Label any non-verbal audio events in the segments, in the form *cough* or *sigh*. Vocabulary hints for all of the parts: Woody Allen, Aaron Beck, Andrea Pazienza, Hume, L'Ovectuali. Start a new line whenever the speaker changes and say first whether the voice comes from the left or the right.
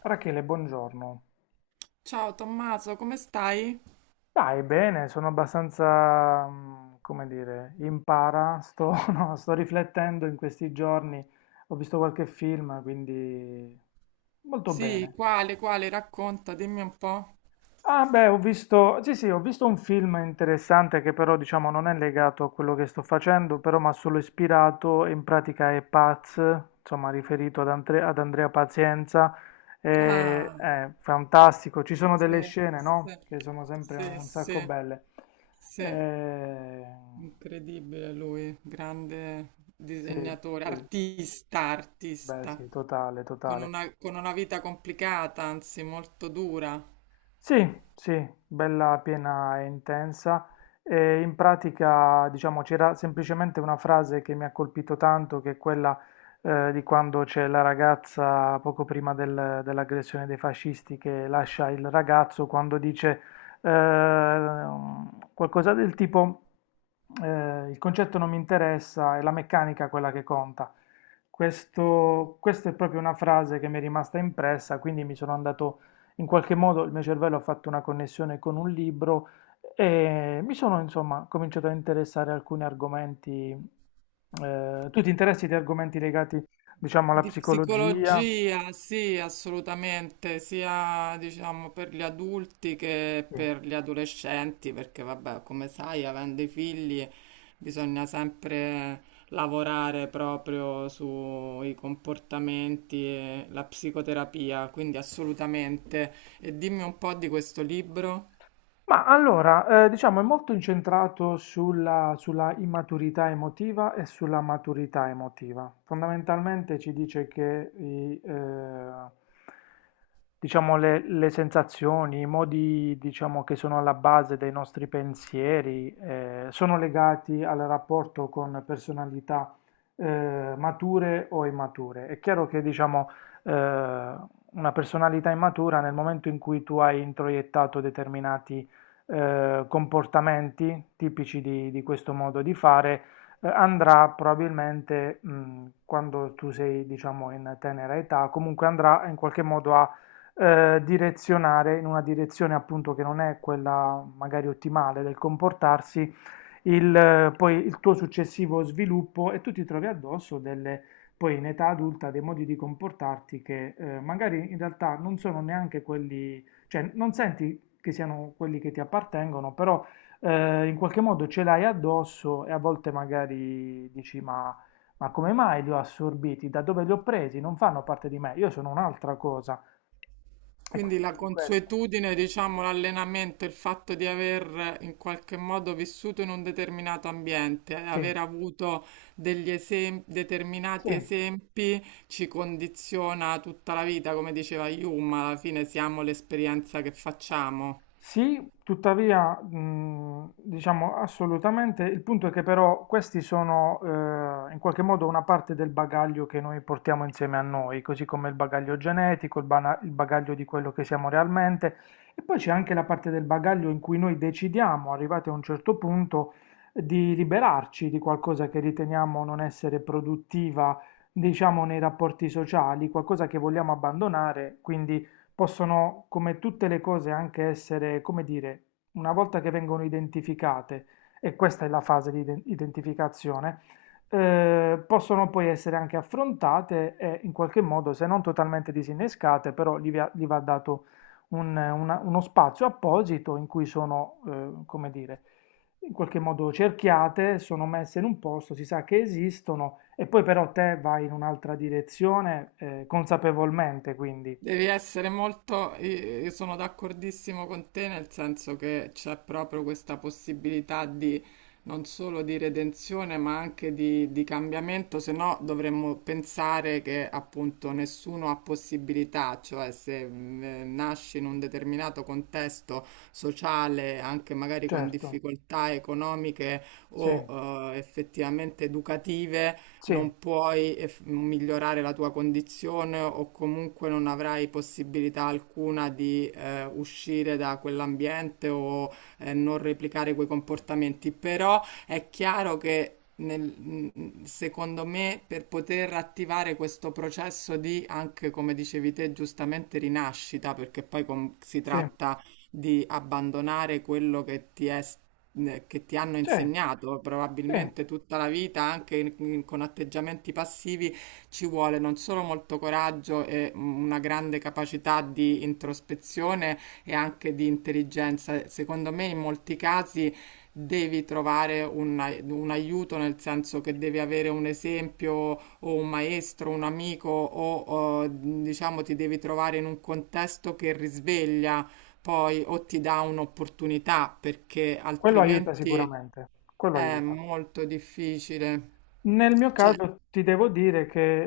left: Rachele, buongiorno.
right: Ciao Tommaso, come stai?
left: Dai, bene, sono abbastanza, come dire, in para, sto, *laughs* no, sto riflettendo in questi giorni, ho visto qualche film, quindi molto
right: Sì,
left: bene.
right: quale, racconta, dimmi un po'.
left: Ah beh, ho visto, sì sì, ho visto un film interessante che però diciamo non è legato a quello che sto facendo, però mi ha solo ispirato, in pratica è Paz, insomma riferito ad, ad Andrea Pazienza,
right: Ah,
left: è fantastico, ci sono
right: sì,
left: delle scene,
right: sì,
left: no? Che sono sempre
right: sì,
left: un sacco
right: sì,
left: belle.
right: sì.
left: Eh,
right: Incredibile lui, grande
left: sì,
right: disegnatore,
left: sì,
right: artista,
left: beh
right: artista,
left: sì, totale, totale.
right: con una vita complicata, anzi molto dura.
left: Sì, sì, bella, piena e intensa. E in pratica, diciamo, c'era semplicemente una frase che mi ha colpito tanto, che è quella di quando c'è la ragazza poco prima dell'aggressione dei fascisti che lascia il ragazzo, quando dice eh, qualcosa del tipo il concetto non mi interessa, è la meccanica quella che conta.
right: Mm-hmm.
left: Questa è proprio una frase che mi è rimasta impressa, quindi mi sono andato in qualche modo il mio cervello ha fatto una connessione con un libro e mi sono insomma cominciato a interessare a alcuni argomenti. Tu ti interessi di argomenti legati, diciamo, alla
right: Di
left: psicologia?
right: psicologia, sì, assolutamente, sia diciamo per gli adulti che
left: Sì.
right: per gli adolescenti, perché vabbè, come sai, avendo i figli bisogna sempre lavorare proprio sui comportamenti e la psicoterapia, quindi assolutamente. E dimmi un po' di questo libro.
left: Ma allora, diciamo, è molto incentrato sulla immaturità emotiva e sulla maturità emotiva. Fondamentalmente ci dice che i, diciamo, le sensazioni, i modi, diciamo, che sono alla base dei nostri pensieri, sono legati al rapporto con personalità, mature o immature. È chiaro che, diciamo, eh, una personalità immatura nel momento in cui tu hai introiettato determinati comportamenti tipici di questo modo di fare, andrà probabilmente, quando tu sei, diciamo, in tenera età, comunque andrà in qualche modo a direzionare in una direzione appunto che non è quella magari ottimale del comportarsi, poi il tuo successivo sviluppo e tu ti trovi addosso delle, poi in età adulta dei modi di comportarti che magari in realtà non sono neanche quelli, cioè non senti che siano quelli che ti appartengono, però in qualche modo ce l'hai addosso e a volte magari dici ma come mai li ho assorbiti? Da dove li ho presi? Non fanno parte di me, io sono un'altra cosa. E
right: Quindi la
left: quindi questo,
right: consuetudine, diciamo, l'allenamento, il fatto di aver in qualche modo vissuto in un determinato ambiente,
left: sì,
right: aver avuto determinati
left: sì.
right: esempi, ci condiziona tutta la vita, come diceva Hume, alla fine siamo l'esperienza che facciamo.
left: Sì, tuttavia, diciamo assolutamente, il punto è che però questi sono in qualche modo una parte del bagaglio che noi portiamo insieme a noi, così come il bagaglio genetico, il bagaglio di quello che siamo realmente, e poi c'è anche la parte del bagaglio in cui noi decidiamo, arrivati a un certo punto, di liberarci di qualcosa che riteniamo non essere produttiva, diciamo, nei rapporti sociali, qualcosa che vogliamo abbandonare, quindi possono, come tutte le cose, anche essere, come dire, una volta che vengono identificate, e questa è la fase di identificazione, possono poi essere anche affrontate e in qualche modo, se non totalmente disinnescate, però gli va dato uno spazio apposito in cui sono, come dire, in qualche modo cerchiate, sono messe in un posto, si sa che esistono, e poi però te vai in un'altra direzione, consapevolmente, quindi,
right: Devi essere molto, io sono d'accordissimo con te nel senso che c'è proprio questa possibilità di non solo di redenzione ma anche di cambiamento, se no dovremmo pensare che appunto nessuno ha possibilità, cioè se nasci in un determinato contesto sociale, anche magari con
left: certo.
right: difficoltà economiche
left: Sì,
right: o effettivamente educative,
left: sì,
right: non puoi migliorare la tua condizione o comunque non avrai possibilità alcuna di uscire da quell'ambiente o non replicare quei comportamenti. Però è chiaro che secondo me, per poter attivare questo processo di, anche come dicevi te, giustamente rinascita, perché si
left: sì,
right: tratta di abbandonare quello che ti è che ti hanno
left: sì,
right: insegnato
left: sì,
right: probabilmente tutta la vita, anche con atteggiamenti passivi, ci vuole non solo molto coraggio e una grande capacità di introspezione e anche di intelligenza. Secondo me, in molti casi devi trovare un aiuto, nel senso che devi avere un esempio o un maestro, un amico o, diciamo ti devi trovare in un contesto che risveglia poi o ti dà un'opportunità perché
left: quello aiuta
right: altrimenti
left: sicuramente, quello
right: è
left: aiuta.
right: molto difficile.
left: Nel mio caso ti devo dire che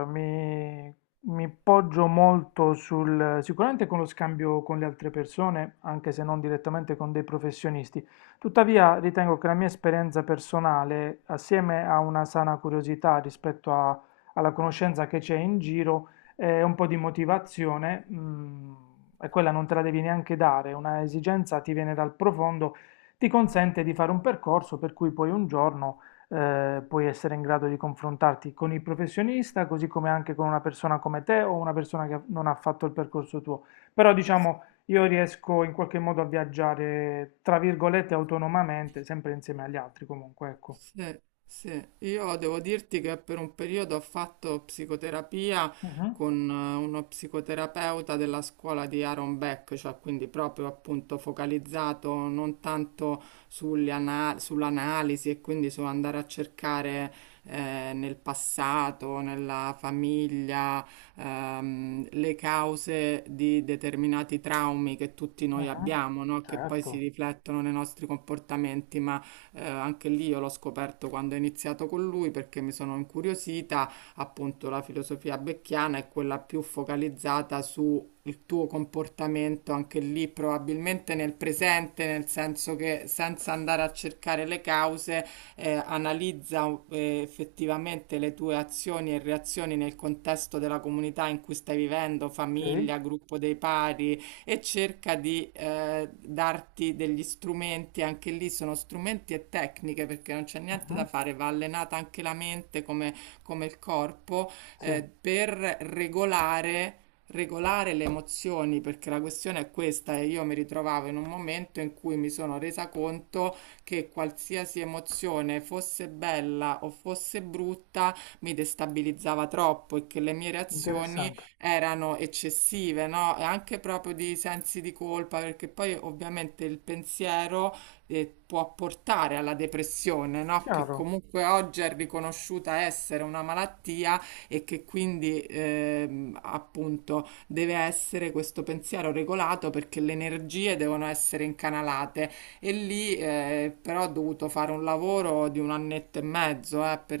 left: eh, mi, mi poggio molto sul, sicuramente con lo scambio con le altre persone, anche se non direttamente con dei professionisti. Tuttavia ritengo che la mia esperienza personale, assieme a una sana curiosità rispetto alla conoscenza che c'è in giro, e un po' di motivazione, e quella non te la devi neanche dare, una esigenza ti viene dal profondo, ti consente di fare un percorso per cui poi un giorno puoi essere in grado di confrontarti con il professionista, così come anche con una persona come te o una persona che non ha fatto il percorso tuo. Però diciamo, io riesco in qualche modo a viaggiare, tra virgolette, autonomamente, sempre insieme agli altri comunque, ecco.
right: Sì, sì. Io devo dirti che per un periodo ho fatto psicoterapia
left: Mhm.
right: con uno psicoterapeuta della scuola di Aaron Beck, cioè quindi proprio appunto focalizzato non tanto sull'analisi e quindi su andare a cercare nel passato, nella famiglia, le cause di determinati traumi che tutti noi
left: Mhm.
right: abbiamo, no? Che poi si
left: Certo.
right: riflettono nei nostri comportamenti, ma anche lì io l'ho scoperto quando ho iniziato con lui perché mi sono incuriosita, appunto la filosofia becchiana è quella più focalizzata su il tuo comportamento anche lì probabilmente nel presente, nel senso che senza andare a cercare le cause, analizza effettivamente le tue azioni e reazioni nel contesto della comunità in cui stai vivendo,
left: Sì.
right: famiglia, gruppo dei pari, e cerca di darti degli strumenti, anche lì sono strumenti e tecniche perché non c'è niente
left: Mhm.
right: da fare, va allenata anche la mente come, come il corpo
left: Sì,
right: per regolare regolare le emozioni, perché la questione è questa, e io mi ritrovavo in un momento in cui mi sono resa conto che qualsiasi emozione fosse bella o fosse brutta mi destabilizzava troppo e che le mie reazioni
left: interessante,
right: erano eccessive, no? E anche proprio di sensi di colpa, perché poi ovviamente il pensiero può portare alla depressione, no? Che
left: chiaro,
right: comunque oggi è riconosciuta essere una malattia e che quindi appunto deve essere questo pensiero regolato perché le energie devono essere incanalate e lì però ho dovuto fare un lavoro di un annetto e mezzo per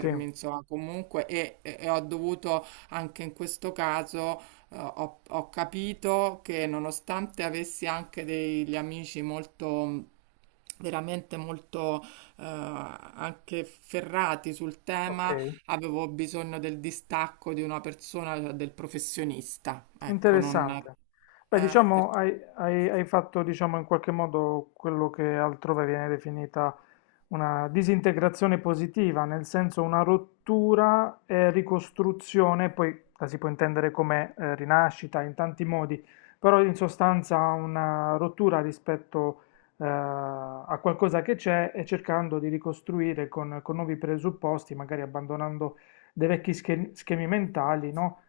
left: sì,
right: insomma, comunque e ho dovuto anche in questo caso, ho capito che nonostante avessi anche degli amici molto mm, veramente molto anche ferrati sul
left: ok.
right: tema, avevo bisogno del distacco di una persona, cioè del professionista. Ecco, non eh,
left: Interessante. Beh,
right: per-
left: diciamo, hai fatto, diciamo, in qualche modo quello che altrove viene definita una disintegrazione positiva, nel senso una rottura e ricostruzione, poi la si può intendere come rinascita in tanti modi, però in sostanza una rottura rispetto a qualcosa che c'è e cercando di ricostruire con nuovi presupposti, magari abbandonando dei vecchi schemi mentali, no?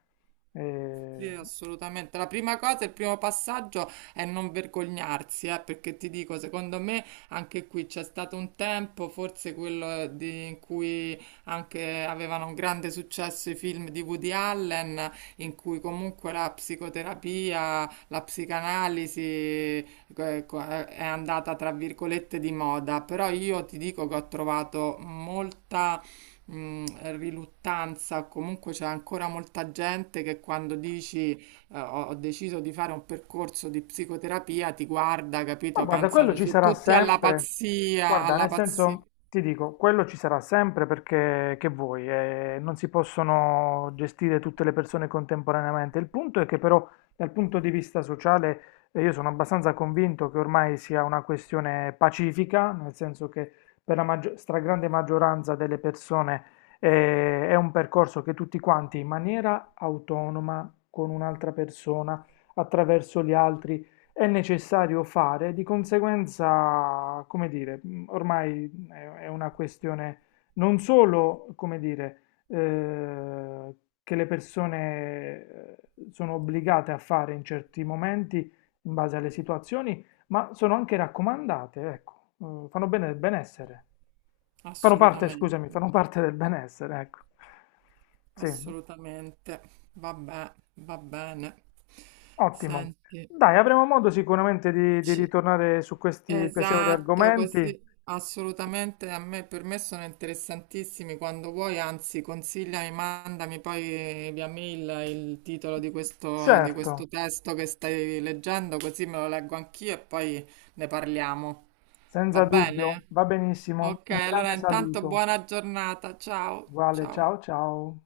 left: Eh,
right: Sì, assolutamente. La prima cosa, il primo passaggio è non vergognarsi, perché ti dico, secondo me anche qui c'è stato un tempo, forse in cui anche avevano un grande successo i film di Woody Allen, in cui comunque la psicoterapia, la psicanalisi è andata tra virgolette di moda, però io ti dico che ho trovato molta Mm, riluttanza, o comunque c'è ancora molta gente che quando dici ho deciso di fare un percorso di psicoterapia ti guarda,
left: ma
right: capito?
left: guarda, quello
right: Pensano
left: ci
right: su
left: sarà
right: tutti alla
left: sempre.
right: pazzia,
left: Guarda,
right: alla
left: nel
right: pazzia.
left: senso, ti dico, quello ci sarà sempre perché che vuoi, non si possono gestire tutte le persone contemporaneamente. Il punto è che però dal punto di vista sociale io sono abbastanza convinto che ormai sia una questione pacifica, nel senso che per la stragrande maggioranza delle persone è un percorso che tutti quanti in maniera autonoma, con un'altra persona, attraverso gli altri è necessario fare, di conseguenza, come dire, ormai è una questione non solo, come dire, che le persone sono obbligate a fare in certi momenti in base alle situazioni, ma sono anche raccomandate, ecco, fanno bene del benessere. Fanno parte,
right: Assolutamente,
left: scusami, fanno parte del benessere, ecco. Sì,
right: assolutamente. Vabbè, va bene.
left: ottimo.
right: Senti,
left: Dai, avremo modo sicuramente di
right: ci
left: ritornare su questi piacevoli
right: Esatto,
left: argomenti.
right: così assolutamente a me per me sono interessantissimi quando vuoi, anzi consigliami, mandami poi via mail il titolo di
left: Certo,
right: questo testo che stai leggendo, così me lo leggo anch'io e poi ne parliamo. Va
left: senza dubbio,
right: bene?
left: va benissimo,
right: Ok,
left: un
right: allora
left: grande
right: intanto
left: saluto,
right: buona giornata, ciao,
left: uguale
right: ciao.
left: ciao ciao.